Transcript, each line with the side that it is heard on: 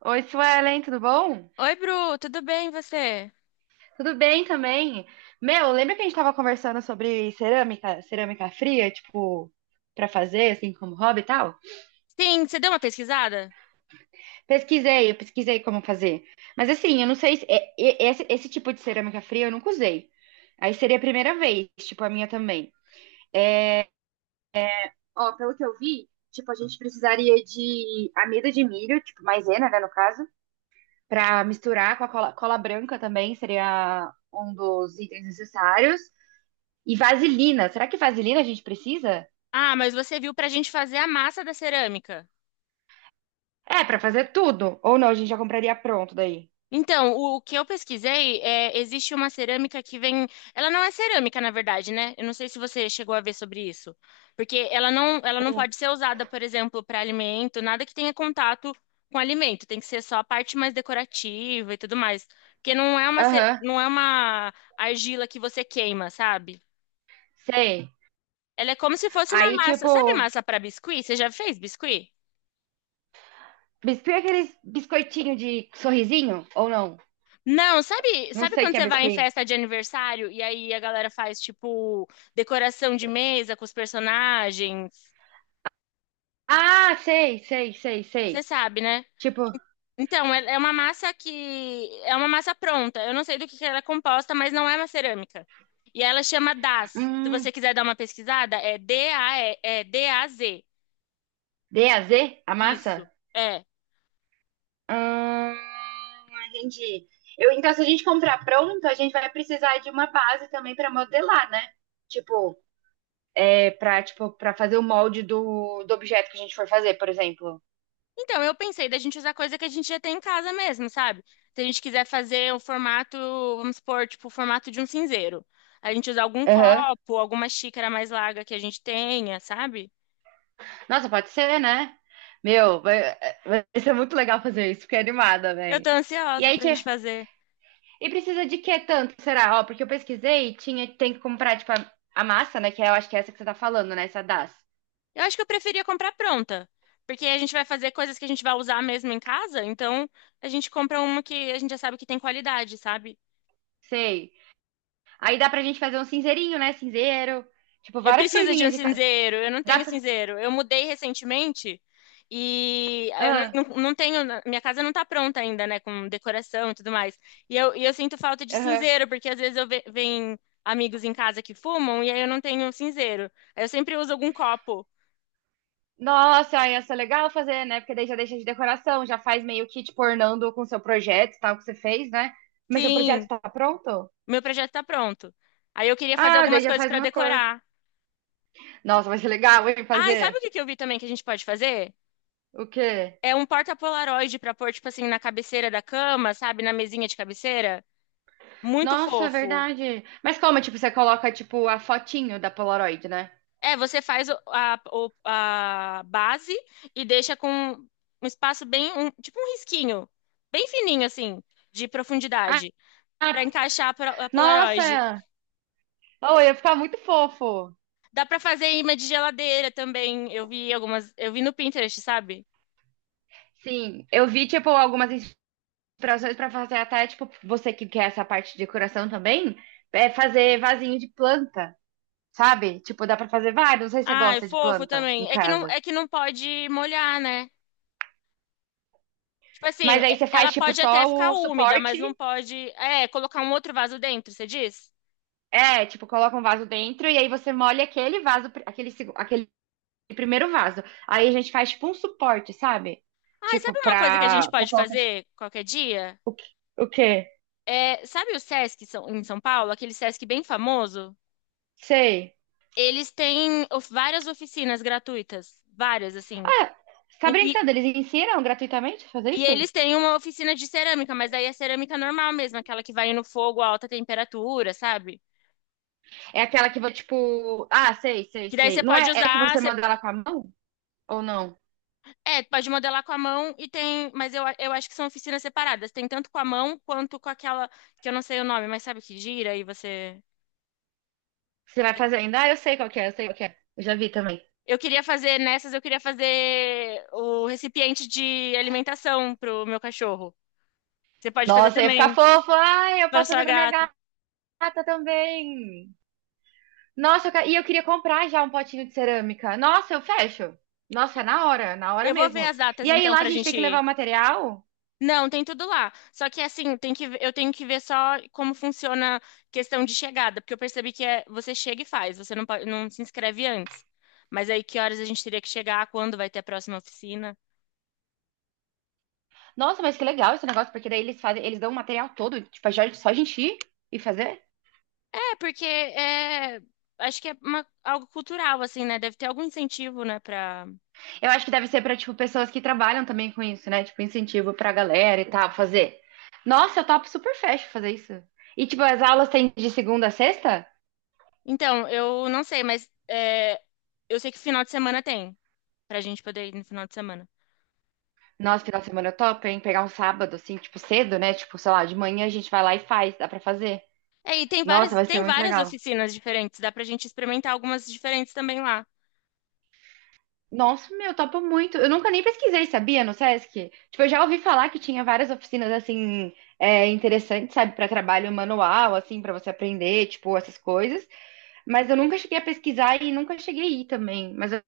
right: Oi, Suelen, tudo bom?
left: Oi, Bru, tudo bem e você?
right: Tudo bem também. Meu, lembra que a gente tava conversando sobre cerâmica, cerâmica fria, tipo, pra fazer, assim, como hobby e tal?
left: Sim, você deu uma pesquisada?
right: Eu pesquisei como fazer. Mas assim, eu não sei se esse tipo de cerâmica fria eu nunca usei. Aí seria a primeira vez, tipo, a minha também. Ó, pelo que eu vi, tipo, a gente precisaria de amido de milho, tipo, maisena, né, no caso, pra misturar com a cola, cola branca também, seria um dos itens necessários. E vaselina. Será que vaselina a gente precisa?
left: Ah, mas você viu para a gente fazer a massa da cerâmica.
right: É, pra fazer tudo. Ou não, a gente já compraria pronto daí.
left: Então, o que eu pesquisei é, existe uma cerâmica que vem, ela não é cerâmica, na verdade, né? Eu não sei se você chegou a ver sobre isso, porque ela não
right: O-
left: pode ser usada, por exemplo, para alimento, nada que tenha contato com alimento, tem que ser só a parte mais decorativa e tudo mais, porque não é uma,
right: Aham,
left: não é uma argila que você queima, sabe?
right: sei.
left: Ela é como se fosse uma
right: Aí,
left: massa. Sabe
right: tipo,
left: massa para biscuit? Você já fez biscuit?
right: biscuit é aqueles biscoitinho de sorrisinho? Ou não?
left: Não,
right: Não
left: sabe
right: sei o
left: quando
right: que é
left: você vai em
right: biscuit.
left: festa de aniversário e aí a galera faz tipo decoração de mesa com os personagens?
right: Ah, sei, sei, sei,
left: Você
right: sei.
left: sabe, né?
right: Tipo,
left: Então, é uma massa que é uma massa pronta. Eu não sei do que ela é composta, mas não é uma cerâmica. E ela chama DAZ. Se você
right: hum,
left: quiser dar uma pesquisada, é D-A-Z.
right: DAZ, a massa?
left: Isso. É.
right: Hum, entendi. Eu, então, se a gente comprar pronto, a gente vai precisar de uma base também pra modelar, né? Tipo, é pra, tipo, pra fazer o molde do objeto que a gente for fazer, por exemplo.
left: Então, eu pensei da gente usar coisa que a gente já tem em casa mesmo, sabe? Se a gente quiser fazer um formato, vamos supor, tipo, o formato de um cinzeiro. A gente usar algum
right: Aham.
left: copo, alguma xícara mais larga que a gente tenha, sabe?
right: Nossa, pode ser, né? Meu, vai ser muito legal fazer isso, fiquei animada,
left: Eu tô
right: velho. E
left: ansiosa
right: aí,
left: pra gente fazer.
right: e precisa de que tanto, será? Ó, porque eu pesquisei, tinha, tem que comprar, tipo, a massa, né? Que eu acho que é essa que você tá falando, né? Essa das.
left: Eu acho que eu preferia comprar pronta, porque a gente vai fazer coisas que a gente vai usar mesmo em casa, então a gente compra uma que a gente já sabe que tem qualidade, sabe?
right: Sei. Aí dá pra gente fazer um cinzeirinho, né? Cinzeiro. Tipo,
left: Eu
right: várias
left: preciso de um
right: coisinhas de cada.
left: cinzeiro, eu não
right: Dá
left: tenho
right: pra.
left: cinzeiro. Eu mudei recentemente e eu não,
right: Ah,
left: não- não tenho, minha casa não tá pronta ainda, né, com decoração e tudo mais. E eu sinto falta de
right: aham.
left: cinzeiro, porque às vezes venho amigos em casa que fumam e aí eu não tenho cinzeiro. Aí eu sempre uso algum copo.
right: Nossa, aí ia ser legal fazer, né? Porque daí já deixa de decoração, já faz meio que tipo ornando com seu projeto, tal, que você fez, né? Mas seu projeto
left: Sim,
right: tá pronto?
left: meu projeto tá pronto. Aí eu queria fazer
right: Ah, daí
left: algumas
right: já
left: coisas
right: faz
left: pra
right: uma cor.
left: decorar.
right: Nossa, vai ser legal, hein,
left: Ah, e sabe
right: fazer.
left: o que que eu vi também que a gente pode fazer?
right: O quê?
left: É um porta-polaroid pra pôr, tipo assim, na cabeceira da cama, sabe, na mesinha de cabeceira. Muito
right: Nossa, é
left: fofo.
right: verdade. Mas como, tipo, você coloca, tipo, a fotinho da Polaroid, né?
left: É, você faz a base e deixa com um espaço tipo um risquinho, bem fininho assim, de
right: Ah,
left: profundidade, pra
right: ah,
left: encaixar a Polaroid.
right: nossa! Oh, ia ficar muito fofo.
left: Dá pra fazer imã de geladeira também. Eu vi algumas, eu vi no Pinterest, sabe?
right: Sim, eu vi, tipo, algumas inspirações pra fazer até, tipo, você que quer essa parte de decoração também, é fazer vasinho de planta. Sabe? Tipo, dá pra fazer vários, não sei se você
left: Ah, é
right: gosta de
left: fofo
right: planta em
left: também. É que não,
right: casa.
left: é que não pode molhar, né? Tipo assim,
right: Mas aí você
left: ela
right: faz, tipo,
left: pode até
right: só
left: ficar
right: o
left: úmida, mas
right: suporte,
left: não pode, é, colocar um outro vaso dentro, você diz?
right: é, tipo, coloca um vaso dentro e aí você molha aquele vaso, aquele, aquele primeiro vaso. Aí a gente faz, tipo, um suporte, sabe?
left: Ah, e
right: Tipo,
left: sabe uma coisa que a gente
right: pra
left: pode
right: colocar...
left: fazer qualquer dia?
right: O quê? O quê?
left: É, sabe o em São Paulo, aquele Sesc bem famoso?
right: Sei.
left: Eles têm várias oficinas gratuitas, várias, assim.
right: Ah, você tá
left: E,
right: brincando? Eles ensinam gratuitamente a fazer
left: e
right: isso?
left: eles têm uma oficina de cerâmica, mas daí é cerâmica normal mesmo, aquela que vai no fogo a alta temperatura, sabe?
right: É aquela que, vai, tipo... Ah, sei, sei,
left: Que daí
right: sei.
left: você
right: Não
left: pode
right: é, é que
left: usar,
right: você
left: você,
right: manda ela com a mão? Ou não?
left: é, pode modelar com a mão e tem, eu acho que são oficinas separadas. Tem tanto com a mão quanto com aquela, que eu não sei o nome, mas sabe que gira e você.
right: Você vai fazer ainda? Ah, eu sei qual que é, eu sei qual que é. Eu já vi também.
left: Eu queria fazer nessas, eu queria fazer o recipiente de alimentação pro meu cachorro. Você pode fazer
right: Nossa, eu ia ficar
left: também
right: fofo. Ai, eu
left: para
right: posso fazer
left: sua
right: pra minha
left: gata.
right: gata também. Nossa, eu e eu queria comprar já um potinho de cerâmica. Nossa, eu fecho. Nossa, é na hora
left: Eu vou ver
right: mesmo.
left: as datas
right: E aí
left: então
right: lá a
left: pra
right: gente tem
left: gente
right: que levar
left: ir.
right: o material.
left: Não, tem tudo lá. Só que assim, tem que, eu tenho que ver só como funciona a questão de chegada, porque eu percebi que é, você chega e faz, você não, pode- não se inscreve antes. Mas aí que horas a gente teria que chegar, quando vai ter a próxima oficina?
right: Nossa, mas que legal esse negócio, porque daí eles fazem, eles dão o material todo, tipo, é só a gente ir e fazer.
left: É, acho que é algo cultural, assim, né? Deve ter algum incentivo, né, pra...
right: Eu acho que deve ser pra, tipo, pessoas que trabalham também com isso, né? Tipo, incentivo pra galera e tal, fazer. Nossa, eu topo super fecho fazer isso. E, tipo, as aulas têm de segunda a sexta?
left: Então, eu não sei, mas é, eu sei que final de semana tem, pra gente poder ir no final de semana.
right: Nossa, final de semana top, hein? Pegar um sábado, assim, tipo, cedo, né? Tipo, sei lá, de manhã a gente vai lá e faz, dá pra fazer.
left: É, e
right: Nossa, vai ser
left: tem
right: muito
left: várias
right: legal.
left: oficinas diferentes, dá pra gente experimentar algumas diferentes também lá.
right: Nossa, meu, topo muito. Eu nunca nem pesquisei, sabia, no Sesc? Tipo, eu já ouvi falar que tinha várias oficinas, assim, é, interessantes, sabe, pra trabalho manual, assim, pra você aprender, tipo, essas coisas. Mas eu nunca cheguei a pesquisar e nunca cheguei a ir também. Mas vai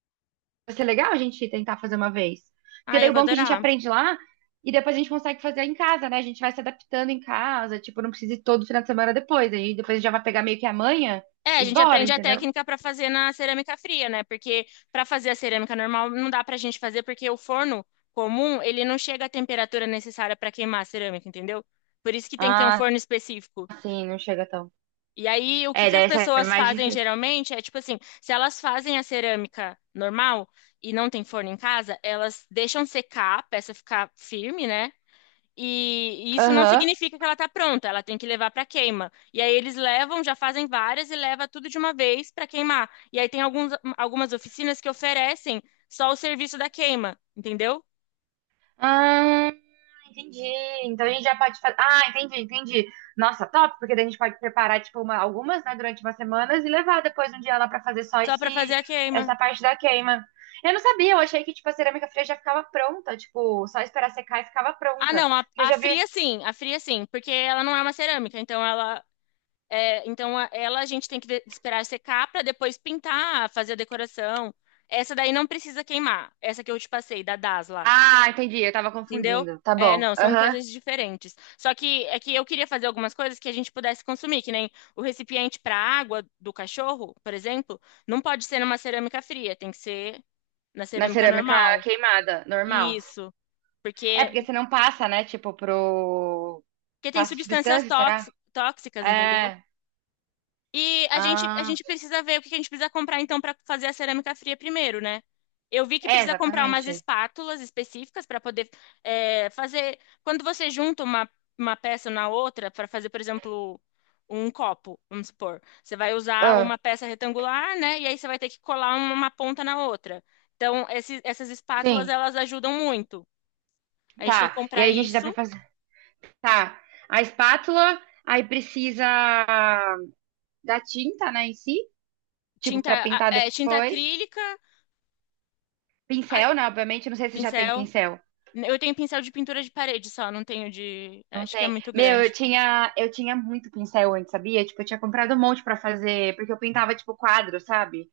right: ser legal a gente tentar fazer uma vez. Porque
left: Ah,
right: daí
left: eu
right: o
left: vou
right: bom é que a gente
left: adorar.
right: aprende lá e depois a gente consegue fazer em casa, né? A gente vai se adaptando em casa, tipo, não precisa ir todo final de semana depois. Aí depois a gente já vai pegar meio que amanhã
left: É, a
right: e
left: gente
right: bora,
left: aprende a
right: entendeu?
left: técnica pra fazer na cerâmica fria, né? Porque pra fazer a cerâmica normal não dá pra gente fazer porque o forno comum, ele não chega à temperatura necessária pra queimar a cerâmica, entendeu? Por isso que tem que ter um
right: Ah,
left: forno específico.
right: sim, não chega tão.
left: E aí, o que
right: É,
left: que as
right: daí essa é
left: pessoas
right: mais
left: fazem
right: difícil.
left: geralmente é tipo assim, se elas fazem a cerâmica normal e não tem forno em casa, elas deixam secar a peça ficar firme, né? E isso não
right: Aham.
left: significa que ela está pronta, ela tem que levar para queima. E aí eles levam, já fazem várias e leva tudo de uma vez para queimar. E aí tem alguns, algumas oficinas que oferecem só o serviço da queima, entendeu?
right: Ah, entendi. Então a gente já pode fazer. Ah, entendi, entendi. Nossa, top, porque daí a gente pode preparar, tipo, uma- algumas, né, durante umas semanas e levar depois um dia lá pra fazer só
left: Só
right: esse,
left: para fazer a queima.
right: essa parte da queima. Eu não sabia, eu achei que, tipo, a cerâmica fria já ficava pronta, tipo, só esperar secar e ficava
left: Ah,
right: pronta.
left: não,
right: Porque eu já vi.
left: a fria sim, porque ela não é uma cerâmica, então ela é, então ela a gente tem que esperar secar para depois pintar, fazer a decoração. Essa daí não precisa queimar, essa que eu te passei da Das lá.
right: Ah, entendi, eu tava
left: Entendeu?
right: confundindo. Tá
left: É,
right: bom.
left: não, são
right: Aham.
left: coisas diferentes. Só que é que eu queria fazer algumas coisas que a gente pudesse consumir, que nem o recipiente para água do cachorro, por exemplo, não pode ser numa cerâmica fria, tem que ser na
right: Na
left: cerâmica
right: cerâmica
left: normal.
right: queimada, normal.
left: Isso,
right: É,
left: porque
right: porque você não passa, né, tipo, pro.
left: porque tem
right: Passa substância, será?
left: tóxicas, entendeu?
right: É.
left: E a gente, a
right: Ah,
left: gente precisa ver o que que a gente precisa comprar, então, para fazer a cerâmica fria primeiro, né? Eu vi que
right: é,
left: precisa comprar umas
right: exatamente.
left: espátulas específicas para poder é, fazer. Quando você junta uma peça na outra, para fazer, por exemplo, um copo, vamos supor, você vai usar
right: Ah,
left: uma peça retangular, né? E aí você vai ter que colar uma ponta na outra. Então, esses, essas espátulas,
right: sim.
left: elas ajudam muito. A gente tem que
right: Tá. E
left: comprar
right: aí a gente dá pra
left: isso,
right: fazer. Tá. A espátula, aí precisa da tinta, né, em si, tipo, pra pintar
left: é, tinta
right: depois.
left: acrílica, a-
right: Pincel, né, obviamente. Eu não sei se já tem
left: pincel.
right: pincel.
left: Eu tenho pincel de pintura de parede só, não tenho de.
right: Não
left: Acho que é
right: tem.
left: muito
right: Meu, eu
left: grande.
right: tinha, eu tinha muito pincel antes, sabia? Tipo, eu tinha comprado um monte pra fazer, porque eu pintava, tipo, quadro, sabe?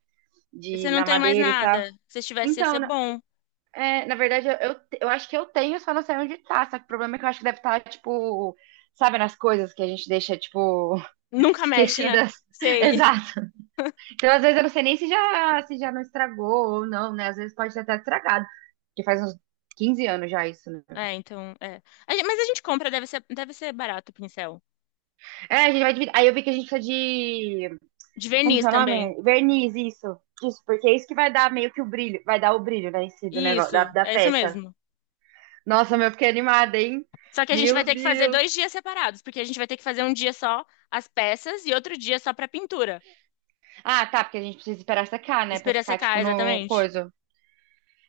left: Você
right: De,
left: não
right: na
left: tem mais
right: madeira e tal.
left: nada. Se tivesse, ia ser
right: Então,
left: bom.
right: é, na verdade, eu acho que eu tenho, só não sei onde tá. Só que o problema é que eu acho que deve estar, tipo, sabe, nas coisas que a gente deixa, tipo,
left: Nunca mexe, né?
right: esquecidas.
left: Sei.
right: exato Então, às vezes, eu não sei nem se já não estragou ou não, né? Às vezes pode ter até estragado. Porque faz uns 15 anos já isso, né?
left: É, então. É. Mas a gente compra, deve ser barato o pincel.
right: É, a gente vai dividir. Aí eu vi que a gente precisa de.
left: De
right: Como que
left: verniz
right: é o
left: também.
right: nome? Verniz, isso. Isso, porque é isso que vai dar meio que o brilho. Vai dar o brilho, né? Em si do negócio, da,
left: Isso,
right: da
left: é isso
right: peça.
left: mesmo.
right: Nossa, meu, eu fiquei animada, hein?
left: Só que a gente vai
right: Meu
left: ter que fazer
right: Deus.
left: 2 dias separados, porque a gente vai ter que fazer um dia só as peças e outro dia só pra pintura.
right: Ah, tá, porque a gente precisa esperar secar, né? Pra
left: Espera
right: ficar,
left: secar,
right: tipo, no
left: exatamente.
right: coisa.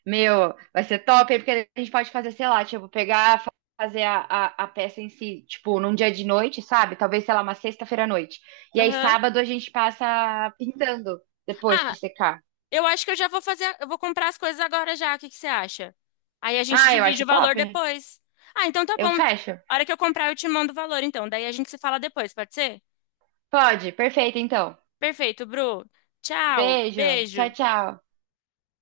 right: Meu, vai ser top, hein? Porque a gente pode fazer, sei lá, tipo, pegar, fazer a peça em si, tipo, num dia de noite, sabe? Talvez, sei lá, uma sexta-feira à noite. E aí,
left: Aham.
right: sábado, a gente passa pintando depois que
left: Ah,
right: secar.
left: eu acho que eu já vou fazer, eu vou comprar as coisas agora já. O que que você acha? Aí a gente
right: Ah, eu
left: divide
right: acho
left: o valor
right: top.
left: depois. Ah, então tá
right: Eu
left: bom.
right: fecho.
left: A hora que eu comprar, eu te mando o valor, então. Daí a gente se fala depois, pode ser?
right: Pode, perfeito, então.
left: Perfeito, Bru. Tchau,
right: Beijo. Tchau,
left: beijo.
right: tchau.